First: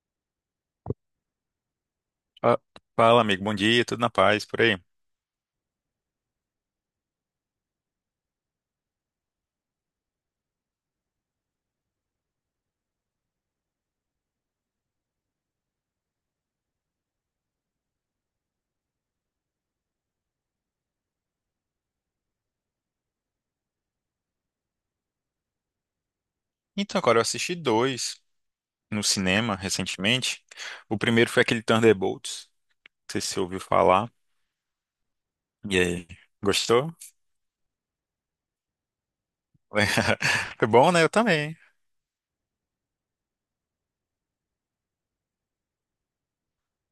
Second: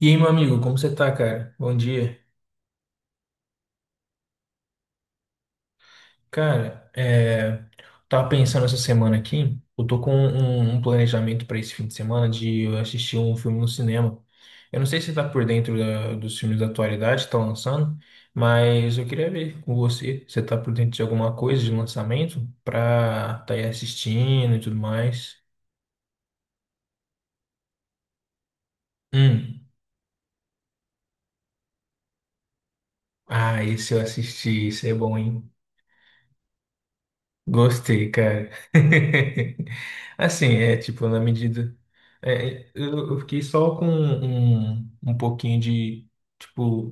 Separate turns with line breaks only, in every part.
E aí, meu amigo, como você tá, cara? Bom dia.
Fa- Fala, amigo, bom dia, tudo na paz, por aí.
Cara, tava pensando essa semana aqui, eu tô com um planejamento pra esse fim de semana de eu assistir um filme no cinema. Eu não sei se você tá por dentro dos filmes da atualidade que tá lançando, mas eu queria ver com você, você tá por dentro de alguma coisa de lançamento pra tá aí assistindo e tudo mais.
Então, agora eu assisti dois no cinema
Hum.
recentemente. O primeiro foi aquele Thunderbolts, não sei se você ouviu
Ah, esse eu
falar.
assisti, esse é bom, hein?
E aí, gostou?
Gostei, cara. Assim,
Foi
é
bom, né?
tipo,
Eu
na
também.
medida. Eu fiquei só com um pouquinho de, tipo,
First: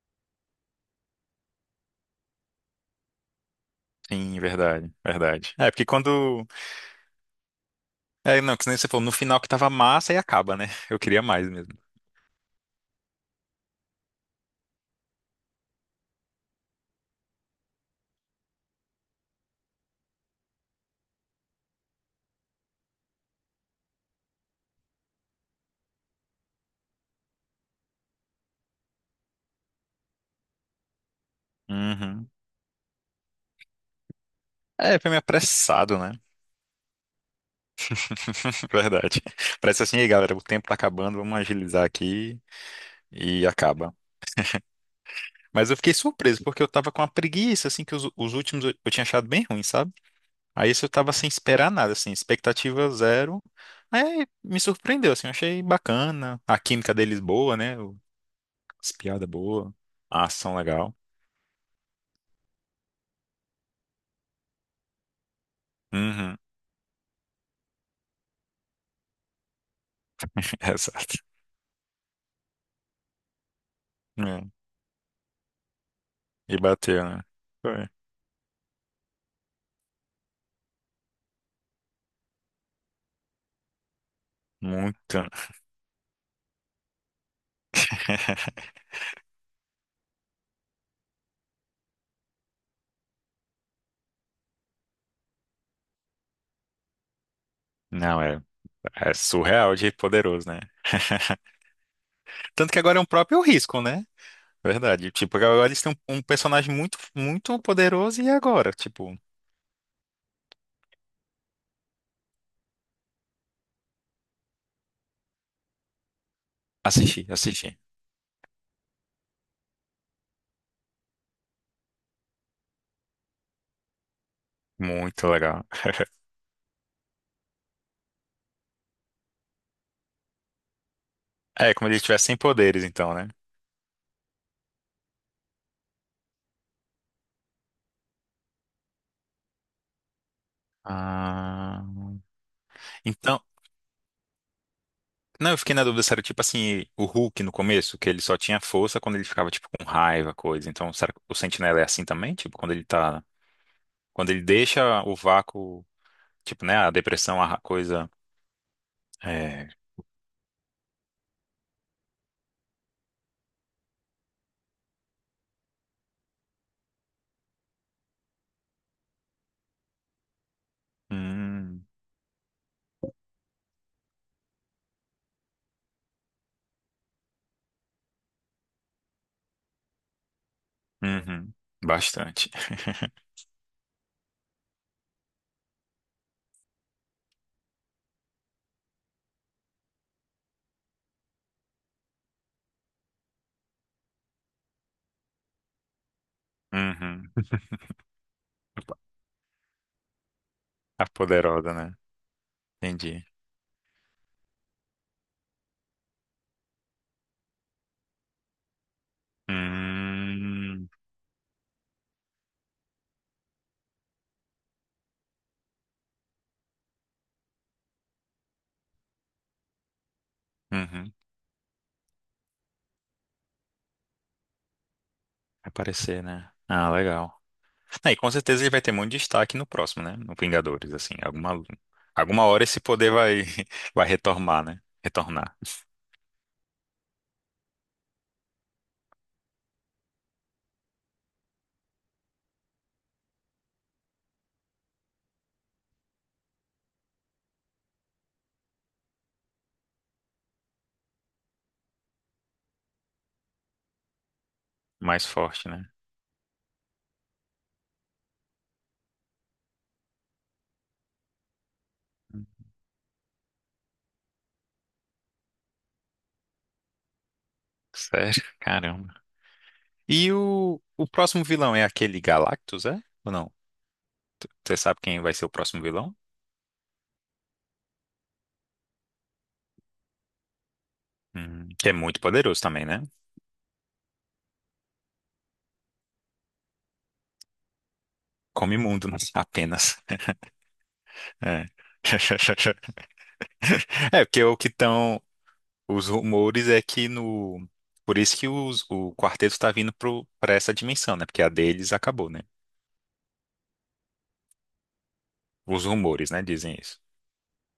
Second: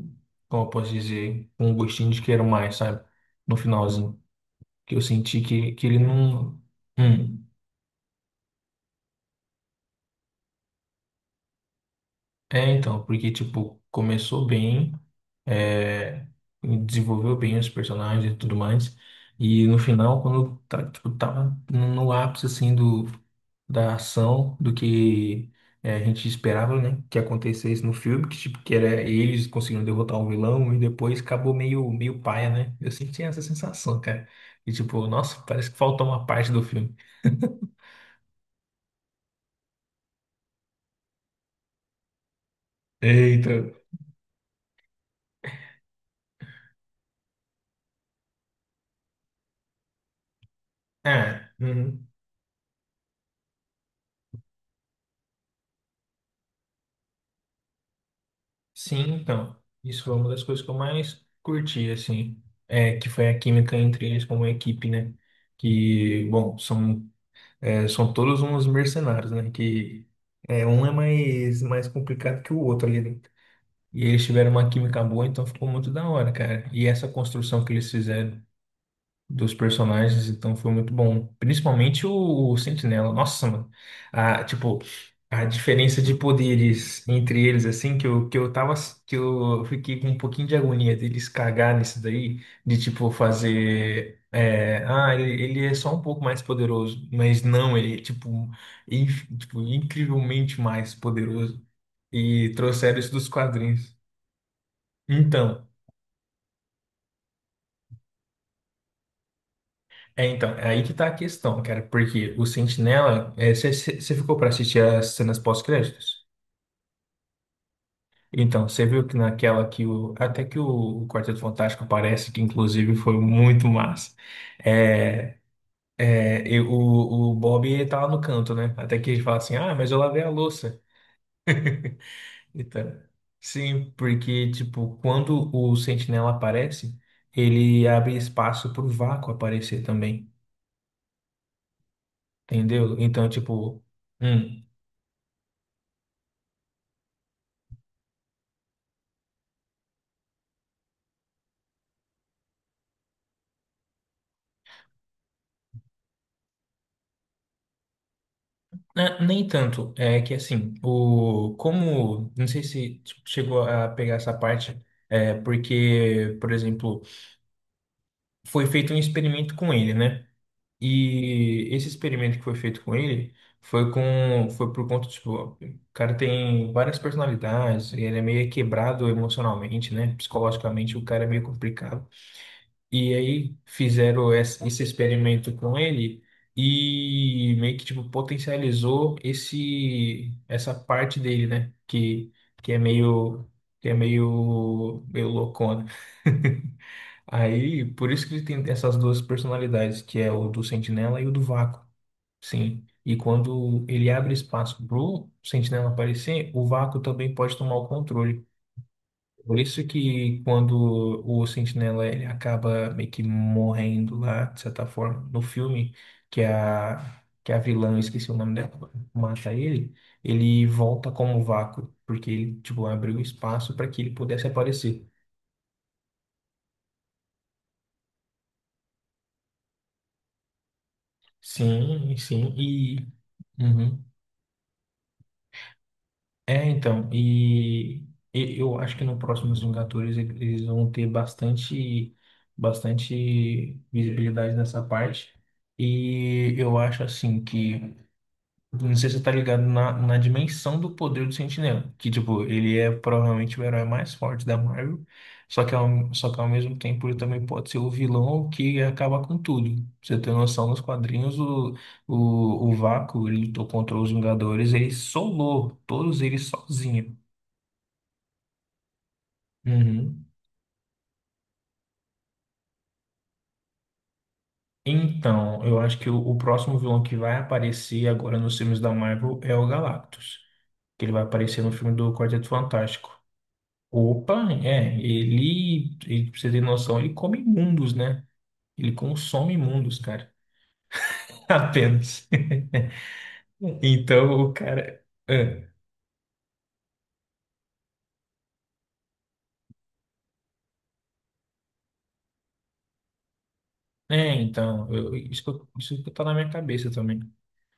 como eu posso dizer, com um gostinho de quero mais, sabe? No finalzinho.
Sim, verdade,
Que eu senti
verdade. É,
que,
porque
que ele
quando.
não. Hum.
É, não, que nem você falou, no final que tava massa e acaba, né? Eu queria mais mesmo.
É, então, porque, tipo, começou bem. é, desenvolveu bem os personagens e tudo mais. E no final, quando tá, tipo, tava no ápice assim do, da ação, do que a gente esperava, né, que acontecesse no filme, que tipo que era eles conseguindo derrotar o vilão e depois acabou meio meio
Uhum.
paia, né? Eu senti essa sensação, cara. E
É,
tipo,
foi meio
nossa, parece que
apressado,
faltou
né?
uma parte do filme.
Verdade. Parece assim, aí, galera, o tempo tá acabando, vamos agilizar aqui e
Eita.
acaba. Mas eu fiquei surpreso, porque eu tava com uma preguiça, assim, que os últimos eu tinha achado bem ruim, sabe? Aí esse eu tava sem
Ah,
esperar nada,
uhum.
assim, expectativa zero. Aí me surpreendeu, assim, eu achei bacana. A química deles boa, né? O- As
Sim,
piadas
então,
boas,
isso foi
a
uma das
ação
coisas que eu
legal.
mais curti, assim, é que foi a química entre eles como equipe, né? Que,
Uhum,
bom, são todos uns mercenários, né? Que um é
exato.
mais complicado que o outro ali dentro. E eles
É,
tiveram uma química boa, então ficou muito da hora,
e
cara. E
bateu,
essa
né?
construção que
Foi.
eles fizeram dos personagens, então foi muito bom. Principalmente o Sentinela. Nossa, mano. Tipo,
Muito.
a diferença de poderes entre eles, assim, que eu fiquei com um pouquinho de agonia deles cagar nisso daí, de tipo fazer. Ele é só um pouco mais poderoso, mas não, ele é
Não, é,
tipo,
é
tipo
surreal de poderoso,
incrivelmente
né?
mais poderoso. E
Tanto que
trouxeram
agora é um
isso dos
próprio risco,
quadrinhos.
né? Verdade. Tipo, agora
Então.
eles têm um personagem muito, muito poderoso e agora? Tipo.
É, então, é aí que tá a questão, cara, porque o Sentinela, você ficou pra assistir as cenas pós-créditos?
Assisti, assisti.
Então, você viu que naquela que o. Até que o Quarteto Fantástico aparece, que inclusive foi muito massa.
Muito
É,
legal.
e o Bob ele tá lá no canto, né? Até que ele fala assim: ah, mas eu lavei a louça.
É, como ele tivesse sem poderes,
Então,
então, né?
sim, porque, tipo, quando o Sentinela aparece, ele abre espaço pro vácuo aparecer também,
Ah.
entendeu? Então,
Então,
tipo. hum,
não, eu fiquei na dúvida se era tipo assim, o Hulk no começo, que ele só tinha força quando ele ficava, tipo, com raiva, coisa. Então, será que o Sentinela é assim também? Tipo, quando ele tá. Quando ele deixa o vácuo, tipo, né? A depressão, a coisa.
É, nem
É.
tanto. É que assim, o como não sei se chegou a pegar essa parte, é porque, por exemplo, foi feito um experimento com ele, né? E
Hum,
esse experimento que foi feito com ele foi por conta tipo, o cara tem várias personalidades, ele é meio quebrado emocionalmente, né? Psicologicamente o cara é meio
uhum,
complicado.
bastante.
E aí fizeram esse experimento com ele e meio que tipo potencializou esse essa parte dele, né? Que é meio que é meio meio loucona.
Uhum.
Aí por isso que ele tem essas duas personalidades, que é o do
A
Sentinela e o do
poderosa,
Vácuo.
né?
Sim. E
Entendi.
quando ele abre espaço pro Sentinela aparecer, o Vácuo também pode tomar o controle. Por isso que
Hum,
quando o Sentinela ele acaba meio que morrendo lá, de certa forma, no filme, que é a vilã, eu esqueci o nome dela, mata ele, ele volta
uhum. Vai
como vácuo, porque ele, tipo, abriu espaço para que ele pudesse aparecer.
aparecer, né? Ah, legal. Aí, com certeza ele vai ter muito destaque no próximo, né? No Vingadores, assim, alguma
Sim,
alguma
sim,
hora esse
e...
poder vai
uhum.
vai retornar, né? Retornar
É, então, e eu acho que no próximo Vingadores eles vão ter bastante visibilidade nessa parte. E eu acho assim que não sei se você tá ligado na dimensão do poder do Sentinela. Que, tipo, ele é provavelmente o herói mais forte da Marvel.
mais
Só
forte,
que,
né?
ao, só que ao mesmo tempo ele também pode ser o vilão que acaba com tudo. Pra você ter noção, nos quadrinhos, o Vácuo, ele lutou contra os Vingadores, ele solou todos eles sozinho.
Sério? Caramba.
Uhum.
E o próximo vilão é aquele Galactus, é? Ou não? Você sabe quem vai ser o
Então, eu
próximo
acho que
vilão?
o próximo vilão que vai aparecer agora nos filmes da Marvel é o Galactus. Que ele vai aparecer no
Que é
filme do
muito
Quarteto
poderoso também, né?
Fantástico. Opa, pra você ter noção, ele come mundos, né?
Come
Ele
mundo, né?
consome
Apenas.
mundos, cara.
É.
Apenas.
É,
Então,
porque
o
o que
cara.
estão.
É,
Os rumores é que no. Por isso que o quarteto tá vindo pro, pra essa dimensão, né? Porque a deles acabou, né?
então, isso, que
Os
isso que tá na
rumores, né?
minha
Dizem
cabeça
isso.
também.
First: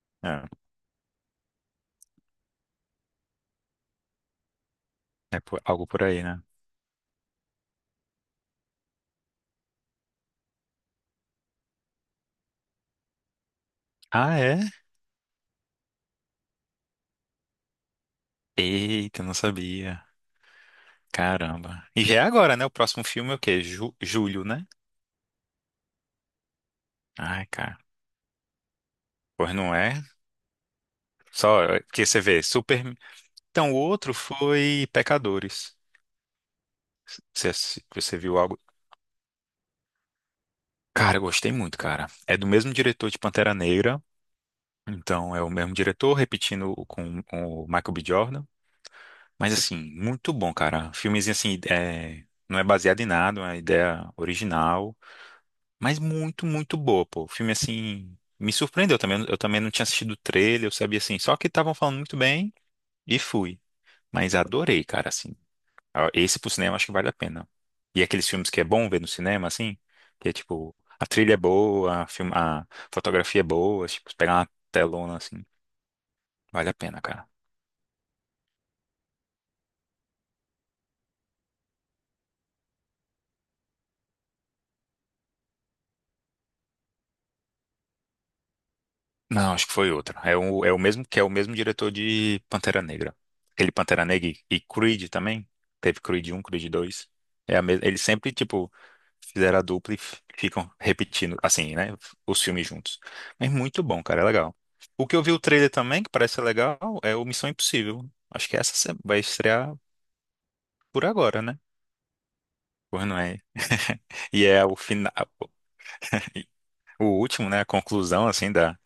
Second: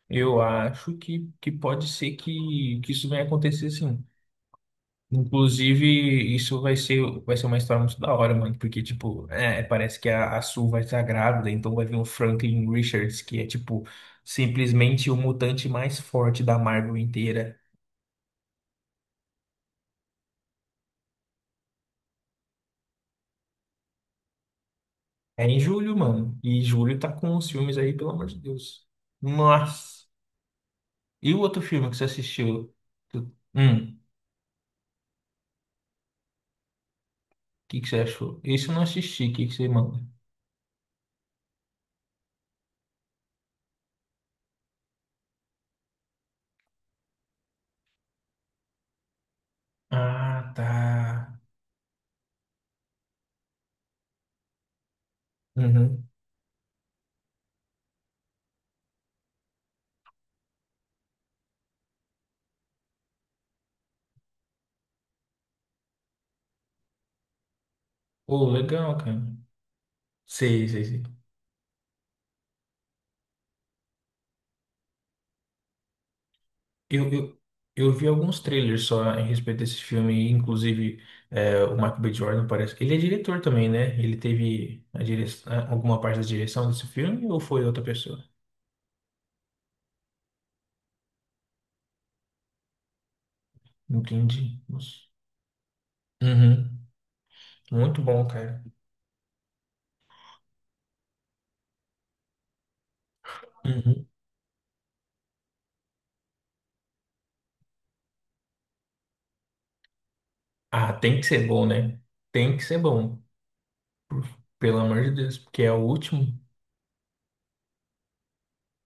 Eu
É,
acho que pode ser que isso venha acontecer sim.
é por-
Inclusive,
algo por aí, né?
isso vai ser uma história muito da hora, mano. Porque, tipo, parece que a Sue vai estar grávida, então vai vir o Franklin Richards, que é, tipo,
Ah, é?
simplesmente o mutante mais forte da Marvel inteira.
Eita, não sabia. Caramba. E já é agora, né? O próximo filme é o quê? Julho, né?
É em julho, mano. E julho tá com
Ai,
os
cara.
filmes aí, pelo amor de Deus.
Pois não é?
Nossa. E o
Só
outro filme que você
que você vê,
assistiu?
super.
Tu-
Então, o
O
outro foi Pecadores. Você,
que que você
você viu
achou?
algo?
Esse eu não assisti, o que que você manda?
Cara, eu gostei muito, cara. É do mesmo diretor de Pantera Negra. Então, é o mesmo diretor, repetindo com o Michael B. Jordan. Mas assim, muito
Ah,
bom,
tá.
cara. Filmezinho assim, é, não é baseado em nada, é uma ideia original, mas
Uhum.
muito, muito boa, pô. O filme assim, me surpreendeu também. Eu também não tinha assistido o trailer, eu sabia assim, só que estavam falando muito bem e fui. Mas adorei, cara, assim. Ah, esse pro cinema acho que vale a pena. E aqueles
Pô,
filmes que é bom
legal,
ver no
cara.
cinema, assim, que é
Sei,
tipo,
sei, sei.
a trilha é boa, a fotografia é boa, tipo, pegar uma telona assim, vale a pena,
Eu,
cara.
eu, eu vi alguns trailers só em respeito desse filme, inclusive o Michael B. Jordan parece. Que ele é diretor também, né? Ele teve alguma parte da direção desse filme ou foi outra pessoa?
Não, acho que foi outra. É o mesmo que é o mesmo diretor de Pantera Negra. Aquele Pantera Negra e,
Entendi.
e
Nossa.
Creed também. Teve Creed um, Creed
Uhum.
2. É a mes...
Muito
Eles
bom,
sempre,
cara.
tipo, fizeram a dupla e ficam repetindo, assim, né? Os filmes juntos. Mas muito bom,
Uhum.
cara. É legal. O que eu vi o trailer também, que parece ser legal, é o Missão Impossível. Acho que essa vai estrear
Ah,
por
tem que
agora,
ser
né?
bom, né? Tem que ser
Pois não
bom.
é?
Por-
E é o
Pelo amor de
final,
Deus, porque é o último.
o último, né? A conclusão, assim, da.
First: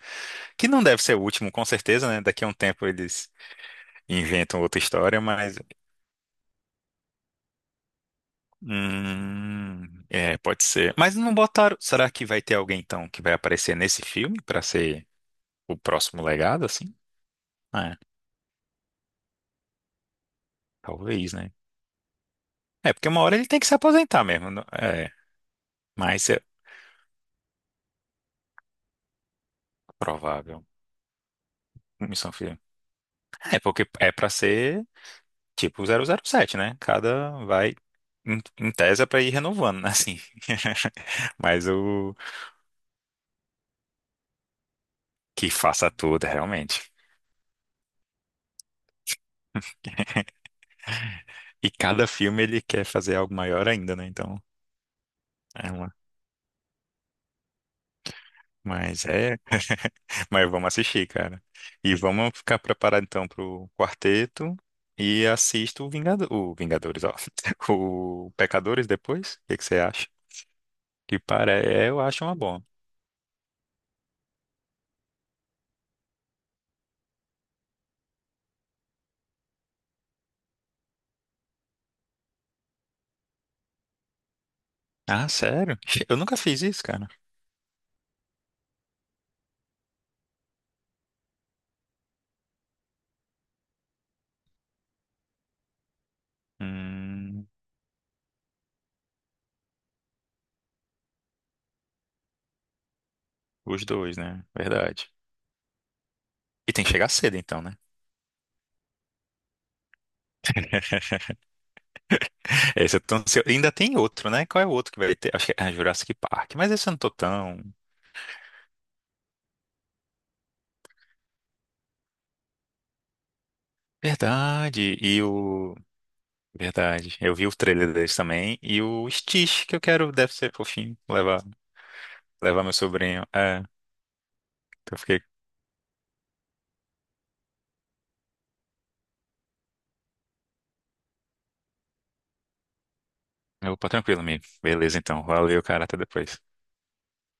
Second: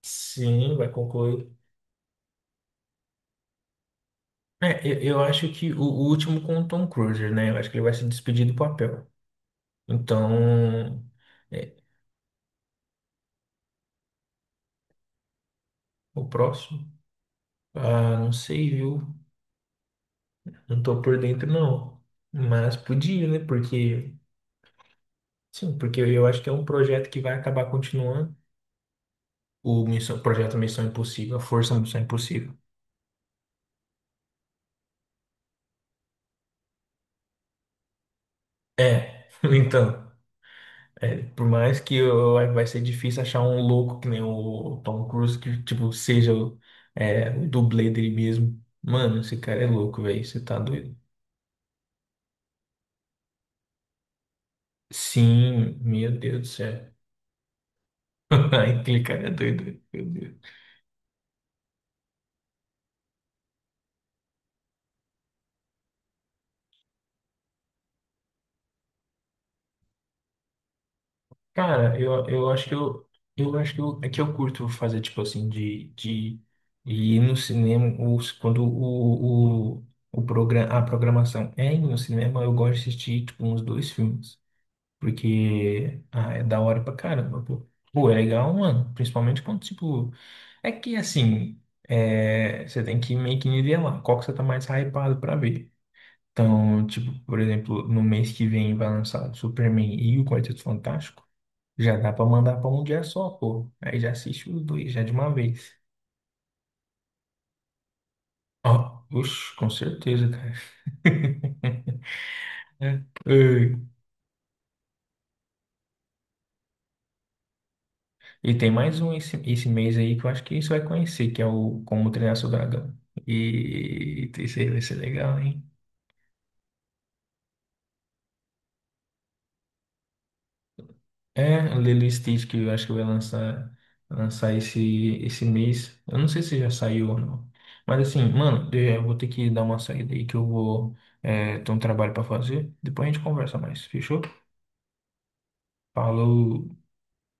Que
Sim,
não
vai
deve ser o último,
concluir.
com certeza, né? Daqui a um tempo eles inventam outra
É, eu,
história,
eu acho
mas.
que o último com o Tom Cruise, né? Eu acho que ele vai se despedir do papel.
É, pode ser.
Então,
Mas não
é,
botaram. Será que vai ter alguém então que vai aparecer nesse filme pra ser o próximo
o
legado,
próximo?
assim? É,
Ah, não sei, viu? Não tô por
talvez,
dentro,
né?
não. Mas
É, porque uma
podia,
hora
né?
ele tem que se
Porque,
aposentar mesmo. Não- É,
sim, porque eu
mas é
acho que é um projeto que vai acabar continuando. Projeto
provável.
Missão Impossível, a Força Missão
Missão
Impossível.
Filme. É, porque é pra ser tipo 007, né? Cada vai. Em tese é pra
É,
ir renovando, né?
então.
Assim.
É, por
Mas
mais que
o
eu, vai ser difícil achar um louco que nem o Tom Cruise,
que
que, tipo,
faça tudo,
seja o,
realmente.
é, o dublê dele mesmo. Mano, esse cara é louco, velho. Você tá doido?
E cada filme ele quer fazer algo maior ainda, né? Então. É
Sim,
uma
meu Deus do céu. Aquele
Mas
cara é
é.
doido, meu Deus.
Mas vamos assistir, cara. E vamos ficar preparado então pro quarteto e assisto o o Vingadores, ó. O Pecadores depois. O que que você acha? Que para é,
Cara,
eu acho
eu,
uma
eu
boa.
acho que eu acho que é que eu curto fazer, tipo assim, de ir no cinema quando o programa, a programação é ir no cinema, eu gosto de assistir, tipo, uns dois filmes.
Ah, sério?
Porque
Eu nunca
é da
fiz
hora
isso,
pra
cara.
caramba, pô. Pô, é legal, mano. Principalmente quando, tipo. É que assim, você tem que meio que nivelar. Qual que você tá mais hypado pra ver? Então, tipo, por
Hum,
exemplo, no mês que vem vai lançar Superman e o Quarteto Fantástico. Já dá pra mandar pra um dia só, pô.
os
Aí já
dois, né?
assiste os dois, já
Verdade.
de uma vez.
E tem que chegar cedo então, né?
Ó, oxe, com certeza, cara.
Esse eu tô ansioso. Ainda
Ai,
tem outro, né? Qual é o outro que vai ter? Acho que é ah, Jurassic Park. Mas esse eu não tô tão.
e tem mais um esse, esse mês aí que eu acho que você vai conhecer, que é o Como Treinar Seu Dragão. E esse aí vai ser
Verdade. E
legal, hein?
o Verdade. Eu vi o trailer deles também. E o Stitch, que eu quero, deve ser fofinho. Levar,
É, o Lilo e Stitch que
levar
eu
meu
acho que vai
sobrinho. É, então
lançar esse,
eu fiquei.
esse mês. Eu não sei se já saiu ou não. Mas assim, mano, eu vou ter que dar uma saída aí que eu vou, ter um trabalho pra fazer. Depois a gente conversa
Eu,
mais,
pô, tranquilo,
fechou?
amigo. Beleza, então. Valeu, cara. Até depois.
Falou!